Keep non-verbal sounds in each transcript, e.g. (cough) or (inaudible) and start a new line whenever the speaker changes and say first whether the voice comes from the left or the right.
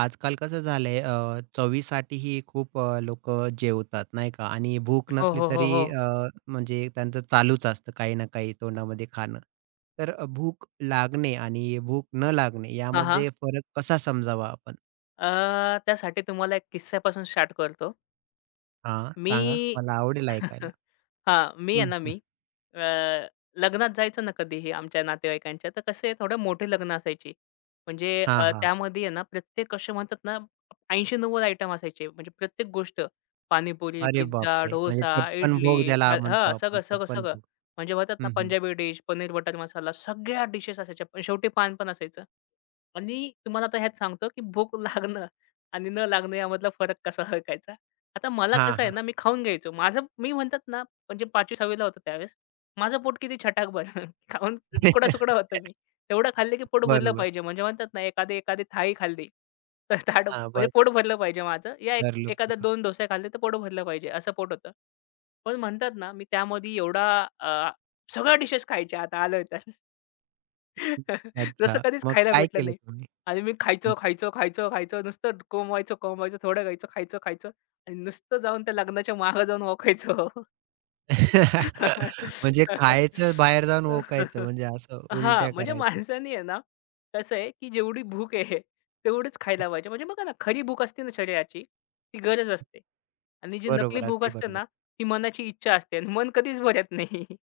right: आजकाल कसं झालंय चवीसाठीही खूप लोकं जेवतात, नाही का? आणि भूक
left: हो,
right: नसली
left: हो, हो,
right: तरी
left: हो.
right: म्हणजे त्यांचं चालूच असतं काही ना काही तोंडामध्ये खाणं. तर भूक लागणे आणि भूक न लागणे
left: हां, हां.
right: यामध्ये फरक कसा समजावा आपण?
left: त्यासाठी तुम्हाला एक किस्स्यापासून स्टार्ट करतो.
right: हां,
left: मी
right: सांगा. मला आवडेल ऐकायला.
left: (laughs) हां, मी आहे
right: हं,
left: ना
right: हं.
left: मी, अ, लग्नात जायचो ना कधीही आमच्या नातेवाईकांच्या, तर कसे थोडे मोठे लग्न असायचे. म्हणजे
right: हां, हां.
left: त्यामध्ये आहे ना प्रत्येक असे म्हणतात ना 80-90 आयटम असायचे. म्हणजे प्रत्येक गोष्ट पाणीपुरी,
right: अरे
left: पिझ्झा,
right: बापरे! म्हणजे
left: डोसा,
right: 56
left: इडली.
right: भोग ज्याला म्हणतो
left: हां,
right: आपण
left: सगळं, सगळं,
right: 56
left: सगळं.
right: भोग.
left: म्हणजे म्हणतात ना
right: हं, हं.
left: पंजाबी डिश, पनीर बटर मसाला सगळ्या डिशेस असायच्या. पण शेवटी पान पण असायचं. आणि तुम्हाला आता ह्यात सांगतो, की भूक लागणं आणि न लागणं यामधला फरक कसा ओळखायचा. आता मला
right: हां,
left: कसं आहे
right: हां.
left: ना, मी खाऊन घ्यायचो. माझं मी म्हणतात ना म्हणजे 5वी 6वी होतो. माझं पोट किती छटाक भरलं. (laughs) खाऊन तुकडा-सुकडा
right: (laughs)
left: होतो मी. तेवढं खाल्लं की पोट भरलं
right: बरोबर.
left: पाहिजे. म्हणजे म्हणतात ना एखादी एखादी थाळी खाल्ली, (laughs) तर ताट
right: हां,
left: म्हणजे पोट
right: बस.
left: भरलं पाहिजे माझं. या एक
right: भरलं
left: एखाद्या
right: पोट.
left: 2 डोसे खाल्ले तर पोट भरलं पाहिजे, असं पोट होतं. पण म्हणतात ना मी त्यामध्ये एवढा अ, सगळ्या डिशेस खायच्या आता आलोय तर. (laughs) जसं
right: अच्छा.
left: कधीच
right: मग
left: खायला
right: काय
left: भेटलं
right: केलं
left: नाही.
right: तुम्ही?
left: आणि मी खायचो, खायचो, खायचो, खायचो. नुसतं कोंबवायचो, कोंबवायचो, थोडं खायचो, खायचो, खायचो आणि नुसतं जाऊन त्या लग्नाच्या मागं जाऊन ओकायचो.
right: (laughs) म्हणजे खायचं, बाहेर जाऊन ओकायचं
left: (laughs)
right: म्हणजे असं
left: हां,
right: उलट्या
left: म्हणजे
right: करायच्या.
left: माणसाने आहे ना, कसं आहे, की जेवढी भूक आहे तेवढीच खायला पाहिजे. म्हणजे बघा ना, खरी भूक असते ना शरीराची, ती गरज असते आणि जी नकली
right: बरोबर,
left: भूक
right: अगदी
left: असते
right: बरोबर.
left: ना, ती मनाची इच्छा असते आणि मन कधीच भरत नाही. (laughs)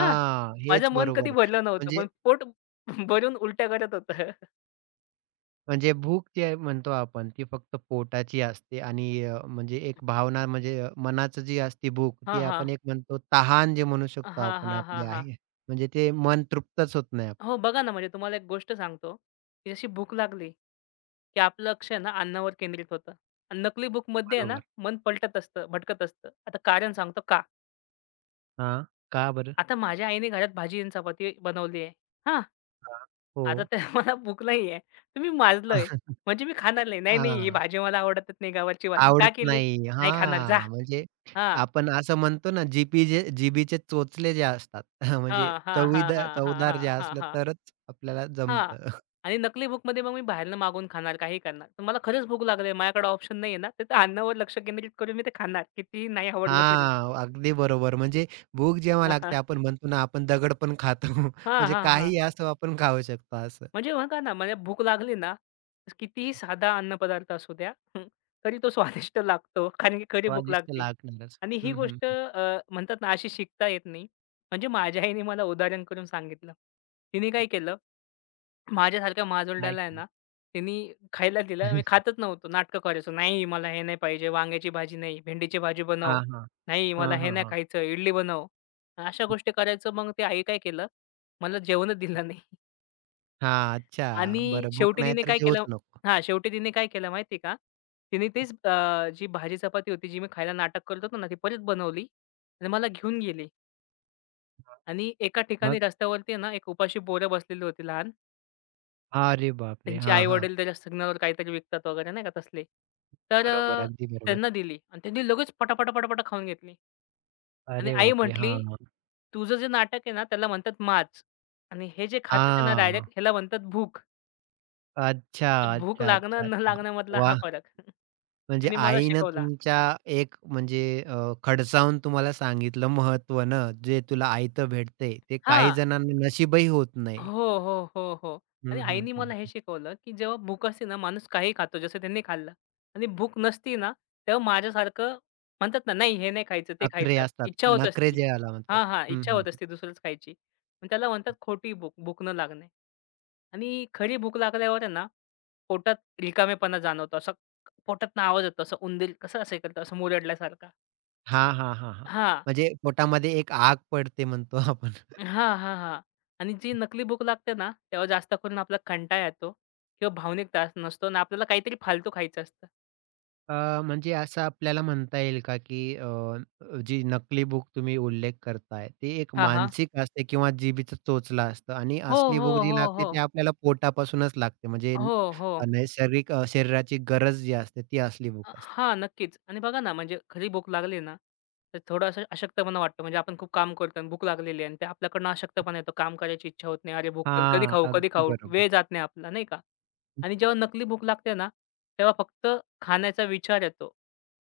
left: हां, माझं
right: हेच
left: मन कधी
right: बरोबर.
left: भरलं नव्हतं,
right: म्हणजे
left: पण पोट (laughs) भरून उलट्या करत होतं.
right: म्हणजे भूक जी म्हणतो आपण ती फक्त पोटाची असते आणि म्हणजे एक भावना म्हणजे मनाचं जी असते भूक ती
left: हां, हां.
right: आपण एक म्हणतो तहान जे म्हणू शकतो
left: हां,
right: आपण
left: हां, हां,
right: आपली
left: हां.
right: आहे. म्हणजे ते मन तृप्तच होत नाही आपलं.
left: हो, बघा ना, म्हणजे तुम्हाला एक गोष्ट सांगतो, की जशी भूक लागली की आपलं लक्ष आहे ना अन्नावर केंद्रित होतं आणि नकली बुकमध्ये आहे ना
right: बरोबर.
left: मन पलटत असतं, भटकत असतं. आता कारण सांगतो का?
right: हां, का बरं?
left: आता माझ्या आईने घरात भाजी आणि चपाती बनवली आहे. हां,
right: हां.
left: आता
right: हो.
left: तर (laughs) मला भूक नाही आहे. तर मी
right: (laughs)
left: म्हणजे मी खाणार नाही. नाही, नाही ही
right: हां.
left: भाजी मला आवडतच नाही गवारची भाजी. का
right: आवडत
left: केली?
right: नाही.
left: नाही खाणार जा.
right: हां, म्हणजे
left: हां,
right: आपण असं म्हणतो ना, जीपी जे जिभेचे चोचले जे असतात (laughs) म्हणजे
left: हां, हां, हां,
right: चवीदार
left: हां, हां,
right: चवदार
left: हां,
right: जे
left: हां,
right: असलं
left: हां,
right: तरच आपल्याला
left: हां.
right: जमतं. (laughs)
left: आणि नकली बुकमध्ये मग मी बाहेरनं मागून खाणार, काही करणार. तर मला खरंच भूक लागली माझ्याकडे ऑप्शन नाही आहे ना, तर अन्नावर लक्ष केंद्रित करून मी ते खाणार कितीही नाही आवडलं तरी.
right: हां, अगदी बरोबर. म्हणजे भूक जेव्हा लागते
left: (laughs)
right: आपण म्हणतो ना, आपण दगड पण खातो. (laughs)
left: हां,
right: म्हणजे
left: हां. हां,
right: काही असो आपण खाऊ शकतो असं.
left: म्हणजे बघा ना, मला भूक लागली ना, तर कितीही साधा अन्नपदार्थ असू द्या, (laughs) तरी तो स्वादिष्ट लागतो, कारण की खरी भूक
right: स्वादिष्ट
left: लागते.
right: लागणारच.
left: आणि ही
right: हं, हं,
left: गोष्ट
right: हं.
left: म्हणतात ना, अशी शिकता येत नाही. म्हणजे माझ्या आईने मला उदाहरण करून सांगितलं. तिने काय केलं, माझ्यासारख्या
right: काय
left: माजोलड्याला आहे
right: केलं?
left: ना, तिने खायला दिलं. मी
right: (laughs)
left: खातच नव्हतो, नाटकं करायचो. "नाही, मला हे नाही पाहिजे, वांग्याची भाजी नाही, भेंडीची भाजी बनव.
right: हां, हां.
left: नाही, मला
right: हां,
left: हे
right: हां,
left: नाही
right: हां.
left: खायचं, इडली बनव." अशा गोष्टी करायचं. मग ती आई काय केलं, मला जेवणच दिलं नाही.
right: हां, अच्छा.
left: आणि
right: बरं भूक
left: शेवटी
right: नाही
left: तिने
right: तर
left: काय
right: जेवूच
left: केलं.
right: नको.
left: हां, शेवटी तिने काय केलं माहिती का? तिने तीच जी भाजी चपाती होती, जी मी खायला नाटक करत होतो ना, ती परत बनवली आणि मला घेऊन गेली आणि एका ठिकाणी
right: मग?
left: रस्त्यावरती आहे ना, एक उपाशी पोरं बसलेली होती लहान. त्या
right: अरे बापरे!
left: त्यांचे
right: हां, हां.
left: आई-वडील त्याच्या सिग्नलवर काहीतरी विकतात वगैरे नाही का तसले. तर
right: बरोबर, अगदी बरोबर.
left: त्यांना दिली आणि त्यांनी लगेच पटापटा, पटापटा खाऊन घेतली आणि
right: अरे
left: आई
right: बापरे!
left: म्हटली,
right: हां,
left: "तुझं जे नाटक आहे ना, त्याला म्हणतात माज आणि हे जे खातात आहे ना
right: हां.
left: डायरेक्ट ह्याला म्हणतात भूक."
right: अच्छा,
left: ते भूक
right: अच्छा, अच्छा,
left: लागणं न
right: अच्छा.
left: लागण्यामधला हा
right: वाह!
left: फरक. (laughs)
right: म्हणजे
left: तिने मला
right: आईनं
left: शिकवला.
right: तुमच्या एक म्हणजे अ, खडसावून तुम्हाला सांगितलं महत्त्व ना, जे तुला आयतं भेटतंय, ते काही
left: हां.
right: जणांना नशीबही होत नाही.
left: हो, हो, हो, हो. आणि
right: हं, हं,
left: आईनी
right: हं.
left: मला हे शिकवलं, की जेव्हा भूक असते ना, माणूस काहीही खातो जसं त्यांनी खाल्लं आणि भूक नसती ना, तेव्हा माझ्यासारखं म्हणतात ना, "नाही हे नाही खायचं, ते
right: नखरे
left: खायचं."
right: असतात.
left: इच्छा होत
right: नखरे
left: असती.
right: ज्याला म्हणतो.
left: हां, हां.
right: हं,
left: इच्छा
right: हं.
left: होत असते दुसरंच खायची. पण त्याला म्हणतात खोटी भूक, भूक न लागणे. आणि खरी भूक लागल्यावर आहे ना, पोटात रिकामेपणा जाणवतो. असं पोटातनं आवाज येतो, असं उंदीर कसं असे करतो, असं मुरडल्यासारखा.
right: हां, हां, हां, हां.
left: हां.
right: म्हणजे पोटामध्ये एक आग पडते म्हणतो आपण.
left: हां, हां, हां. आणि जी नकली भूक लागते ना, तेव्हा जास्त करून आपला कंटाळा येतो किंवा भावनिक त्रास नसतो आणि आपल्याला काहीतरी फालतू खायचं असतं.
right: अ, म्हणजे असं आपल्याला म्हणता येईल का, की जी नकली बुक तुम्ही उल्लेख करताय, ती एक
left: हां, हां.
right: मानसिक असते किंवा जिभेचा चोचला असतं आणि
left: हो,
right: असली भूक
left: हो,
right: जी
left: हो,
right: लागते ती
left: हो.
right: आपल्याला पोटापासूनच लागते. म्हणजे
left: हो, हो.
right: नैसर्गिक शरीराची गरज जी असते ती असली भूक असते.
left: हां, नक्कीच. आणि बघा ना, म्हणजे खरी भूक लागली ना, तर थोडं असं अशक्तपणा वाटतो. म्हणजे आपण खूप काम करतो आणि भूक लागलेली आहे आणि ते आपल्याकडनं अशक्तपणा येतो. काम करायची इच्छा होत नाही. अरे, भूक कधी कधी
right: हां,
left: खाऊ, कधी
right: अगदी
left: खाऊ?
right: बरोबर.
left: वेळ जात नाही आपला, नाही का? आणि जेव्हा नकली भूक लागते ना, तेव्हा फक्त खाण्याचा विचार येतो.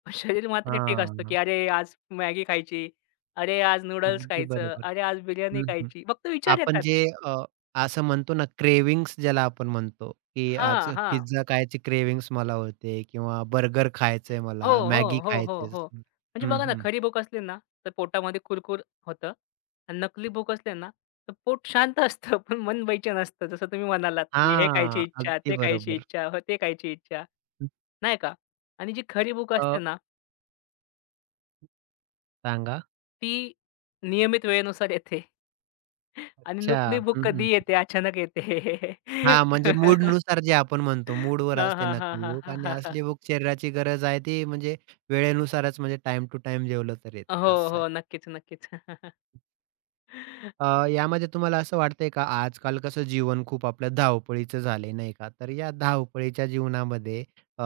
left: पण शरीर मात्र ठीक असतं, की
right: हां,
left: "अरे, आज मॅगी खायची. अरे, आज नूडल्स
right: अगदी
left: खायचं.
right: बरोबर.
left: अरे, आज बिर्याणी
right: हं.
left: खायची." फक्त विचार
right: आपण
left: येतात.
right: जे अ, असं म्हणतो ना क्रेव्हिंग्स ज्याला आपण म्हणतो, की आज
left: हां, हां.
right: पिझ्झा खायची क्रेव्हिंग्स मला होते किंवा बर्गर खायचंय
left: हो,
right: मला, मॅगी
left: हो, हो, हो,
right: खायचंय.
left: हो. म्हणजे
right: हं,
left: बघा ना,
right: हं.
left: खरी भूक असली ना, तर पोटामध्ये कुरकुर होतं आणि नकली भूक असली ना, तर पोट शांत (laughs) असतं, पण मन बेचैन असतं. जसं तुम्ही म्हणालात, की हे खायची
right: हां,
left: इच्छा,
right: अगदी
left: ते खायची
right: बरोबर.
left: इच्छा, हो, ते खायची इच्छा, नाही का? आणि जी खरी भूक असते
right: अ,
left: ना,
right: सांगा.
left: ती नियमित वेळेनुसार येते (laughs) आणि
right: अच्छा.
left: नकली भूक
right: हं,
left: कधी
right: हं.
left: येते, अचानक येते.
right: हां, म्हणजे
left: (laughs)
right: मूडनुसार जे आपण म्हणतो, मूडवर
left: हां,
right: असते
left: हां, हां,
right: नकली
left: हां,
right: भूक
left: हां,
right: आणि
left: हां, हां.
right: असली भूक शरीराची गरज आहे ती म्हणजे वेळेनुसारच म्हणजे टाईम टू टाईम जेवलं तर येते
left: हो,
right: असं आहे.
left: हो. नक्कीच, नक्कीच. (laughs)
right: यामध्ये तुम्हाला असं वाटतंय का, आजकाल कसं जीवन खूप आपलं धावपळीचं झालंय, नाही का? तर या धावपळीच्या जीवनामध्ये अ,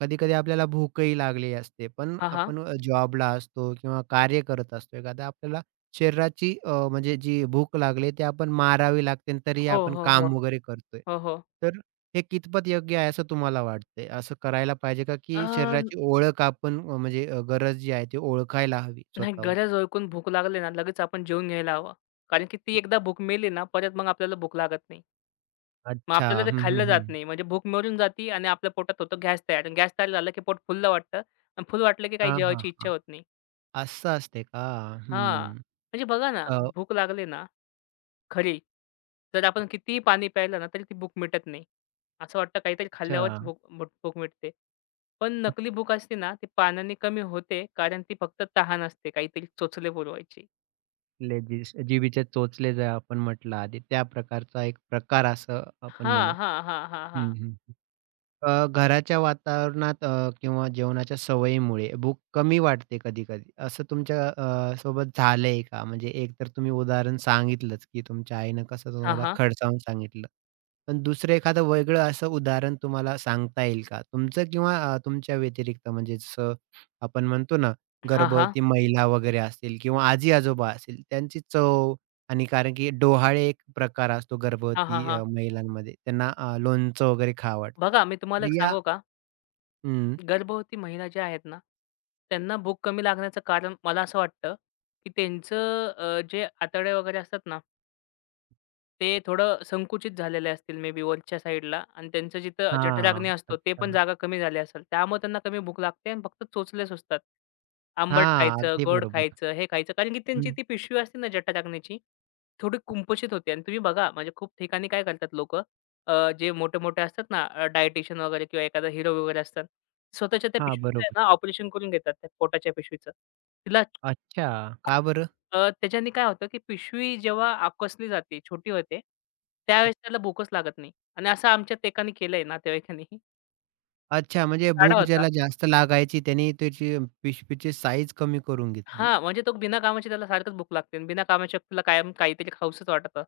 right: कधी-कधी आपल्याला भूकही लागली असते. पण
left: हां, हां.
right: आपण जॉबला असतो किंवा कार्य करत असतो एखादा आपल्याला शरीराची म्हणजे जी भूक लागली ती आपण मारावी लागते आणि तरीही
left: हो,
right: आपण
left: हो, हो.
right: काम वगैरे करतोय.
left: हो, हो.
right: तर हे कितपत योग्य आहे असं तुम्हाला वाटतंय? असं करायला पाहिजे का,
left: अ,
right: की शरीराची ओळख आपण म्हणजे गरज जी आहे ती ओळखायला हवी
left: नाही
right: स्वतःहून?
left: गरज ओळखून भूक लागली ना, लगेच आपण जेवून घ्यायला हवं. कारण की ती एकदा भूक मेली ना, परत मग आपल्याला भूक लागत नाही. मग
right: अच्छा.
left: आपल्याला ते
right: हं, हं,
left: खाल्लं जात
right: हं.
left: नाही. म्हणजे भूक मरून जाती आणि आपल्या पोटात होतो गॅस तयार आणि गॅस तयार झाला की पोट फुललं वाटतं आणि फुल वाटलं की काही
right: हां, हां,
left: जेवायची इच्छा
right: हां.
left: होत नाही.
right: असं असते का?
left: हां,
right: हं.
left: म्हणजे बघा ना,
right: अ,
left: भूक लागली ना खरी, तर आपण कितीही पाणी प्यायलं ना, तरी ती भूक मिटत नाही. असं वाटतं काहीतरी खाल्ल्यावरच
right: अच्छा.
left: भूक भूक भूक मिटते. पण नकली भूक असते ना, ती पाण्याने कमी होते कारण ती फक्त तहान असते काहीतरी चोचले पुरवायची.
right: लेजिस जिभेचे चोचले जे आपण म्हटलं आधी, त्या प्रकारचा एक प्रकार असं आपण म्हणू.
left: हां, हां, हां, हां, हां.
right: हं, हं, हं. घराच्या वातावरणात किंवा जेवणाच्या सवयीमुळे भूक कमी वाटते कधी-कधी. असं तुमच्या सोबत झालंय का? म्हणजे एक तर तुम्ही उदाहरण सांगितलंच, की तुमच्या आईनं कसं
left: हां,
right: तुम्हाला
left: हां.
right: खडसावून सांगितलं. पण दुसरं एखादं वेगळं असं उदाहरण तुम्हाला सांगता येईल का? तुमचं किंवा तुमच्या व्यतिरिक्त म्हणजे जसं आपण म्हणतो ना,
left: हां, हां.
right: गर्भवती महिला वगैरे असतील किंवा आजी-आजोबा असतील त्यांची चव आणि कारण की डोहाळे एक प्रकार असतो
left: हां, हां,
right: गर्भवती
left: हां.
right: महिलांमध्ये त्यांना लोणचं वगैरे खावं वाटतं.
left: बघा मी तुम्हाला
right: तर
left: एक
right: या
left: सांगू का?
right: हं.
left: गर्भवती महिला ज्या आहेत ना, त्यांना भूक कमी लागण्याचं कारण मला असं वाटतं, की त्यांचं जे आतडे वगैरे असतात ना ते थोडं संकुचित झालेले असतील मे बी वरच्या साईडला आणि त्यांचं जिथं जठराग्नी
right: हां.
left: असतो ते
right: अच्छा.
left: पण जागा कमी झाली असेल. त्यामुळे त्यांना कमी भूक लागते आणि फक्त चोचले सुचतात. आंबट
right: हां.
left: खायचं,
right: अगदी
left: गोड
right: बरोबर.
left: खायचं, हे खायचं. कारण की त्यांची
right: हं.
left: ती पिशवी असते ना जठराग्नीची, थोडी कुंपशित होते आणि तुम्ही बघा म्हणजे खूप ठिकाणी काय करतात लोकं जे मोठे-मोठे असतात ना डायटिशियन वगैरे किंवा एखादा हिरो वगैरे असतात. स्वतःच्या त्या
right: हां,
left: पिशवीचं आहे
right: बरोबर.
left: ना ऑपरेशन करून घेतात त्या पोटाच्या पिशवीचं. तिला
right: अच्छा. का बरं?
left: त्याच्याने काय होतं, की पिशवी जेव्हा आकसली जाते, छोटी होते, त्यावेळेस त्याला भूकच लागत नाही. आणि असं आमच्यात एकाने केलंय नातेवाईकांनी,
right: अच्छा म्हणजे
left: गाढा
right: भूक
left: होता.
right: ज्याला जास्त लागायची त्याने त्याची पिशवीची साईज कमी करून घेतली.
left: हां, म्हणजे तो बिना कामाची त्याला सारखंच भूक लागते आणि बिना कामाच्या त्याला कायम काहीतरी खाऊसच वाटतं.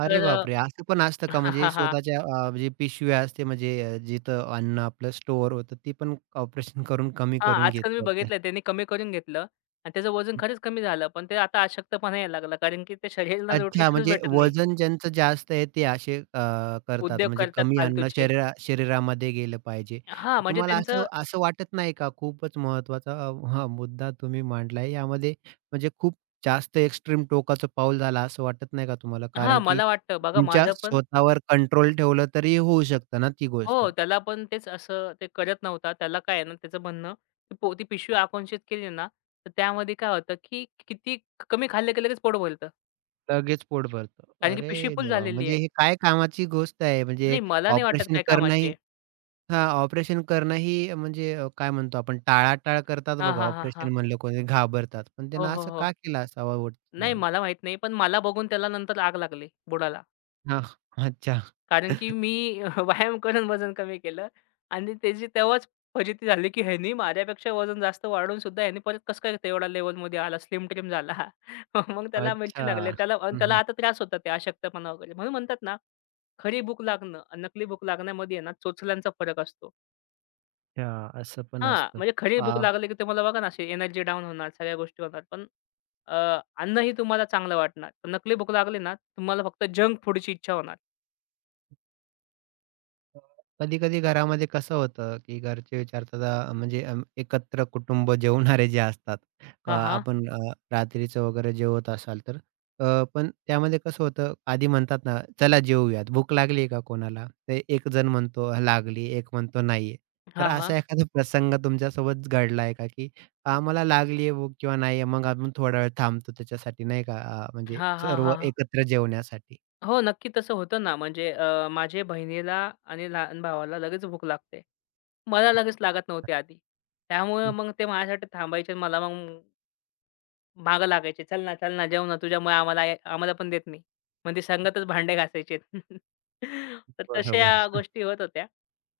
right: अरे
left: तर अ,
right: बापरे! असं पण असतं का?
left: हां,
right: म्हणजे
left: हां, हां.
right: स्वतःच्या म्हणजे पिशव्या असते म्हणजे जिथं अन्न आपलं स्टोअर होतं, ती पण ऑपरेशन करून कमी
left: हां,
right: करून
left: आजकाल मी
right: घेतात.
left: बघितलंय त्याने कमी करून घेतलं आणि त्याचं वजन खरंच कमी झालं. पण ते आता अशक्तपणा यायला लागला, कारण की त्या शरीराला
right: अच्छा,
left: न्यूट्रिशनच
right: म्हणजे
left: भेटत नाही.
right: वजन ज्यांचं जास्त आहे ते असे करतात.
left: उद्योग
right: म्हणजे
left: करतात
right: कमी अन्न
left: फालतूचे.
right: शरीरामध्ये गेलं पाहिजे.
left: हां, म्हणजे
right: तुम्हाला
left: त्यांचं.
right: असं असं वाटत नाही का? खूपच महत्त्वाचा हां, मुद्दा तुम्ही मांडलाय. यामध्ये म्हणजे खूप जास्त एक्स्ट्रीम टोकाचं पाऊल झालं असं वाटत नाही का तुम्हाला?
left: हां,
right: कारण की
left: मला वाटतं बघा
right: तुमच्या
left: माझं पण.
right: स्वतःवर कंट्रोल ठेवलं तरी होऊ शकतं ना ती गोष्ट.
left: हो, त्याला पण तेच असं ते करत नव्हता. त्याला काय आहे ना, त्याचं म्हणणं की ती पिशवी आकुंशित केली ना, तर त्यामध्ये काय होतं की किती कमी खाल्लं की लगेच पोट भरतं.
right: लगेच पोट भरतं.
left: कारण की
right: अरे
left: पिशवी फुल
right: देवा!
left: झालेली आहे.
right: म्हणजे ही काय कामाची गोष्ट आहे. म्हणजे
left: नाही, मला नाही वाटत
right: ऑपरेशन
left: काय कामाची
right: करणंही
left: आहे.
right: हां, ऑपरेशन करणंही म्हणजे काय म्हणतो आपण टाळाटाळ करतात
left: हां,
right: बघा
left: हां, हां,
right: ऑपरेशन
left: हां.
right: म्हणलं कोणी घाबरतात. पण
left: हो,
right: त्यांना
left: हो,
right: असं
left: हो.
right: का केलं असावं वाटतं
left: नाही,
right: तुम्हाला?
left: मला माहीत नाही. पण मला बघून त्याला नंतर आग लागली बुडाला.
right: हां, अच्छा.
left: कारण की
right: (laughs)
left: मी (laughs) व्यायाम करून वजन कमी केलं आणि त्याची तेव्हाच फजिती झाली, की ह्यानी माझ्यापेक्षा वजन जास्त वाढून सुद्धा ह्यानी परत कसं काय तेवढा लेव्हलमध्ये आला, स्लिम ट्रिम झाला. (laughs) मग त्याला मिरची लागली
right: अच्छा.
left: आणि त्याला आणि
right: हं,
left: त्याला
right: हं.
left: आता त्रास होता ते अशक्तपणा वगैरे. म्हणून म्हणतात ना, खरी भूक लागणं आणि नकली भूक लागण्यामध्ये आहे ना चोचल्यांचा फरक असतो.
right: अच्छा असं पण
left: हां,
right: असतं.
left: म्हणजे खरी भूक लागली, की तुम्हाला बघा ना अशी एनर्जी डाऊन होणार, सगळ्या गोष्टी होणार. पण अ, अन्नही तुम्हाला चांगलं वाटणार. पण नकली भूक लागली ना, तुम्हाला फक्त जंक फूडची इच्छा होणार.
right: कधी-कधी घरामध्ये कसं होतं, की घरचे विचारतात म्हणजे एकत्र कुटुंब जेवणारे जे असतात.
left: हां, हां.
right: आपण रात्रीचं वगैरे जेवत असाल तर. पण त्यामध्ये कसं होतं, आधी म्हणतात ना, "चला जेवूयात." भूक लागली का कोणाला? तर एक जण म्हणतो लागली, एक म्हणतो नाहीये. तर
left: हां, हां.
right: असा एखादा प्रसंग तुमच्यासोबत घडला का, की आम्हाला लागली आहे भूक किंवा नाही मग आपण थोडा वेळ थांबतो त्याच्यासाठी नाही का, म्हणजे
left: हां, हां,
right: सर्व
left: हां,
right: एकत्र जेवण्यासाठी.
left: हो, नक्की तसं होतं ना. म्हणजे माझ्या बहिणीला आणि लहान भावाला लगेच भूक लागते. मला लगेच लागत नव्हती आधी. त्यामुळे
right: हं.
left: मग ते माझ्यासाठी थांबायचे आणि मला मग मागं लागायचे. "चल ना, चल ना, जेव ना. तुझ्यामुळे आम्हाला आम्हाला पण देत नाही." मग ते संगतच भांडे घासायचे. (laughs) तर
right: बरोबर.
left: तशा गोष्टी होत होत्या.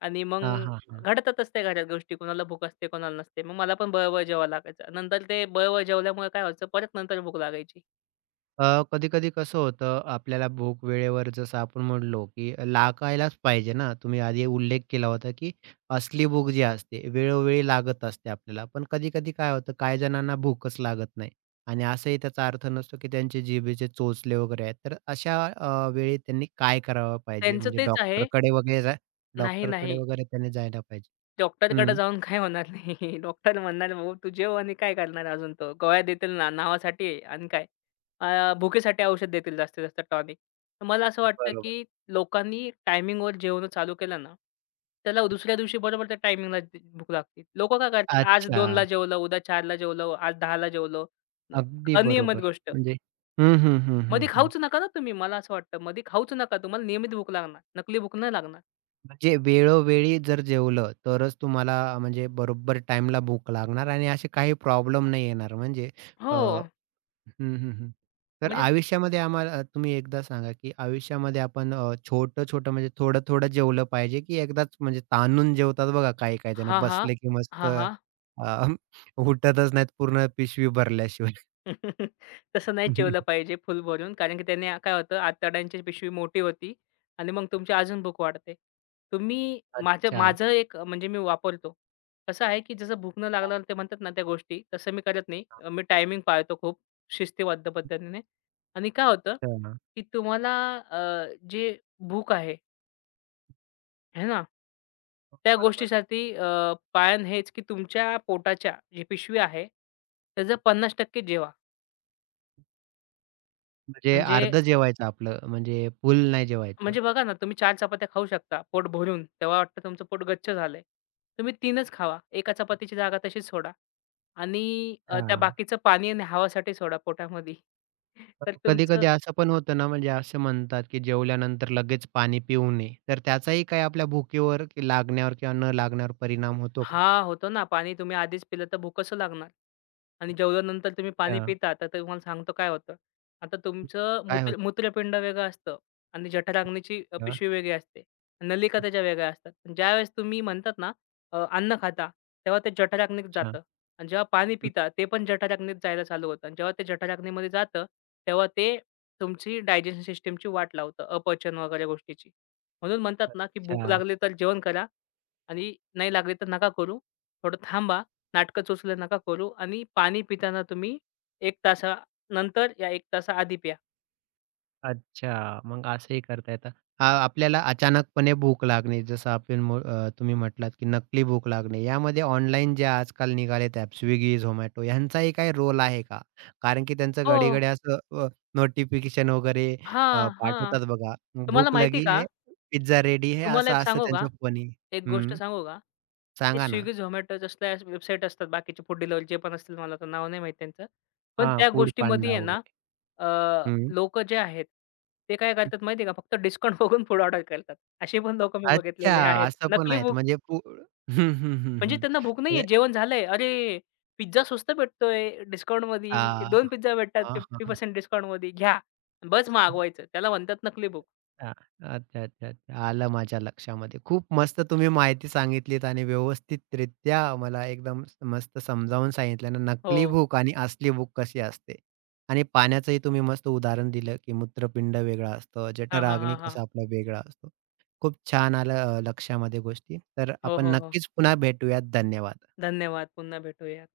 left: आणि मग
right: हां, हां, हां.
left: घडतातच त्या घरात गोष्टी. कोणाला भूक असते, कोणाला नसते. मग मला पण बळबळ जेवावं लागायचं. नंतर ते बळबळ जेवल्यामुळे काय व्हायचं, परत नंतर भूक लागायची.
right: कधी-कधी कसं होतं, आपल्याला भूक वेळेवर जसं आपण म्हणलो, की लागायलाच पाहिजे ना. तुम्ही आधी उल्लेख केला होता, की असली भूक जी असते, वेळोवेळी लागत असते आपल्याला. पण कधी-कधी काय होतं, काही जणांना भूकच लागत नाही आणि असंही त्याचा अर्थ नसतो, की त्यांचे जिभेचे चोचले वगैरे आहेत. तर अशा वेळी त्यांनी काय करावं पाहिजे?
left: त्यांचं
right: म्हणजे
left: तेच आहे.
right: डॉक्टरकडे वगैरे जा
left: नाही,
right: डॉक्टरकडे
left: नाही.
right: वगैरे त्यांनी जायला पाहिजे.
left: डॉक्टरकडे
right: हं.
left: जाऊन काय होणार नाही. (laughs) डॉक्टर म्हणणार, "भाऊ तू जेव आणि काय करणार अजून तो? गोळ्या देतील ना नावासाठी आणि काय? भुकेसाठी औषध देतील जास्तीत जास्त टॉनिक." तर मला असं वाटतं,
right: बरोबर.
left: की लोकांनी टायमिंगवर जेवणं चालू केलं ना, त्याला दुसऱ्या दिवशी बरोबर त्या टायमिंगला भूक लागते. लोकं काय करतात, आज
right: अच्छा.
left: 2ला जेवलं, उद्या 4ला जेवलं, आज 10ला जेवलं. न-
right: अगदी
left: अनियमित
right: बरोबर.
left: गोष्ट.
right: म्हणजे हं, हं, हं, हं,
left: मधी
right: हं.
left: खाऊच नका ना तुम्ही. मला असं वाटतं, मधी खाऊच नका. तुम्हाला नियमित भूक लागणार. नकली भूक नाही लागणार.
right: म्हणजे वेळोवेळी जर जेवलं तरच तुम्हाला म्हणजे बरोबर टाईमला भूक लागणार आणि असे काही प्रॉब्लेम नाही येणार म्हणजे
left: हो.
right: हं, हं, हं. तर
left: म्हणजे
right: आयुष्यामध्ये आम्हाला तुम्ही एकदा सांगा, की आयुष्यामध्ये आपण छोटं-छोटं म्हणजे थोडं-थोडं जेवलं पाहिजे, की एकदाच म्हणजे ताणून जेवतात बघा काही-काही जण
left: हां, हां.
right: बसले की मस्त
left: हां, हां.
right: (laughs) उठतच नाहीत पूर्ण पिशवी भरल्याशिवाय.
left: (laughs) तसं नाही जेवलं
right: (laughs)
left: पाहिजे फुल भरून, कारण की त्याने काय होतं आतड्यांची पिशवी मोठी होती आणि मग तुमची अजून भूक वाढते. तुम्ही माझं
right: अच्छा.
left: माझं एक म्हणजे मी वापरतो. कसं आहे की जसं भूक न लागल्यावर ते म्हणतात ना त्या गोष्टी, तसं मी करत नाही.
right: हा.
left: मी टायमिंग पाळतो खूप शिस्तीबद्ध पद्धतीने आणि काय होतं की तुम्हाला जे भूक आहे, आहे ना? त्या
right: बरोबर.
left: गोष्टीसाठी पायन हेच की तुमच्या पोटाच्या जी पिशवी आहे, त्याचं 50% जेवा.
right: म्हणजे
left: म्हणजे
right: अर्धं जेवायचं आपलं म्हणजे फुल नाही जेवायचं.
left: म्हणजे बघा ना, तुम्ही 4 चपात्या खाऊ शकता पोट भरून. तेव्हा वाटतं तुमचं पोट गच्च झालंय. तुम्ही 3च खावा. एका चपातीची जागा तशीच सोडा आणि त्या
right: हां.
left: बाकीचं पाणी आणि हवासाठी सोडा पोटामध्ये. (laughs) तर तुमचं.
right: कधी-कधी असं पण होतं ना, म्हणजे असं म्हणतात, की जेवल्यानंतर लगेच पाणी पिऊ नये. तर त्याचाही काही आपल्या भुकेवर लागण्यावर किंवा न लागण्यावर परिणाम होतो का?
left: हां, होतो ना. पाणी तुम्ही आधीच पिलं तर भूक कसं लागणार? आणि जेवल्यानंतर तुम्ही पाणी
right: अच्छा.
left: पिता, तर तुम्हाला सांगतो काय होतं. आता तुमचं
right: काय होतं?
left: मूत्रपिंड वेगळं असतं आणि जठराग्नीची पिशवी वेगळी असते. नलिका त्याच्या वेगळ्या असतात. पण ज्यावेळेस तुम्ही म्हणतात ना अन्न खाता, तेव्हा ते जठराग्नीत
right: अच्छा.
left: जातं आणि जेव्हा पाणी पिता, ते पण जठराग्नीत जायला चालू होतं आणि जेव्हा ते जठराग्नीमध्ये जातं, तेव्हा ते तुमची डायजेशन सिस्टमची वाट लावतं, अपचन वगैरे गोष्टीची. म्हणून म्हणतात ना, की भूक
right: अच्छा.
left: लागली तर जेवण करा आणि नाही लागली तर नका करू. थोडं थांबा. नाटकं चोचले नका करू आणि पाणी पिताना तुम्ही 1 तासानंतर या 1 तासाआधी प्या.
right: अच्छा. मग असंही करता येतं. आपल्याला अचानकपणे भूक लागणे जसं आपण तुम्ही म्हटलात, की नकली भूक लागणे. यामध्ये ऑनलाईन जे आजकाल निघालेत ॲप Swiggy, Zomato ह्यांचाही काही रोल आहे का? कारण की त्यांचं
left: हो.
right: घडी-घडी असं अ, नोटिफिकेशन वगैरे
left: हां, हां.
right: पाठवतात बघा.
left: तुम्हाला
right: भूक
left: माहिती आहे
right: लगी
left: का?
right: है, पिझ्झा रेडी है
left: तुम्हाला एक
right: असं-असं
left: सांगू का?
right: त्यांचं फनी
left: एक गोष्ट
right: हं.
left: सांगू का? ते
right: सांगा ना?
left: Swiggy, Zomato जसल्या वेबसाईट असतात बाकीचे फूड डिलिव्हरी पण असतील मला तर नाव नाही माहीत त्यांचं. पण
right: हां,
left: त्या
right: फूड
left: गोष्टीमध्ये
right: पांडा
left: आहे ना
right: वगैरे.
left: अ,
right: हं.
left: लोकं जे आहेत ते काय करतात माहिती आहे का? फक्त डिस्काउंट (laughs) बघून फूड ऑर्डर करतात. असे पण लोकं मी
right: अच्छा
left: बघितलेले आहेत.
right: असं पण
left: नकली
right: आहेत
left: बुक
right: म्हणजे फूड हं, हं, हं,
left: म्हणजे
right: हं.
left: त्यांना भूक नाहीये,
right: म्हणजे
left: जेवण झालंय. अरे, पिझ्झा स्वस्त भेटतोय डिस्काउंटमध्ये. 2
right: आ
left: पिझ्झा भेटतात
right: हां, हां, हां.
left: 50% डिस्काउंटमध्ये. घ्या. बस मागवायचं. त्याला म्हणतात नकली भूक.
right: हां. अच्छा, अच्छा, अच्छा. आलं माझ्या लक्षामध्ये. खूप मस्त तुम्ही माहिती सांगितलीत आणि व्यवस्थितरित्या मला एकदम मस्त समजावून सांगितलं ना,
left: हो.
right: नकली भूक आणि असली भूक कशी असते. आणि पाण्याचंही तुम्ही मस्त उदाहरण दिलं, की मूत्रपिंड वेगळं असतं,
left: हां, हां,
right: जठराग्नी
left: हां, हां.
right: कसा आपला वेगळा असतो. खूप छान आलं लक्षामध्ये गोष्टी. तर
left: हो,
right: आपण
left: हो, हो.
right: नक्कीच पुन्हा भेटूयात. धन्यवाद.
left: धन्यवाद. पुन्हा भेटूयात.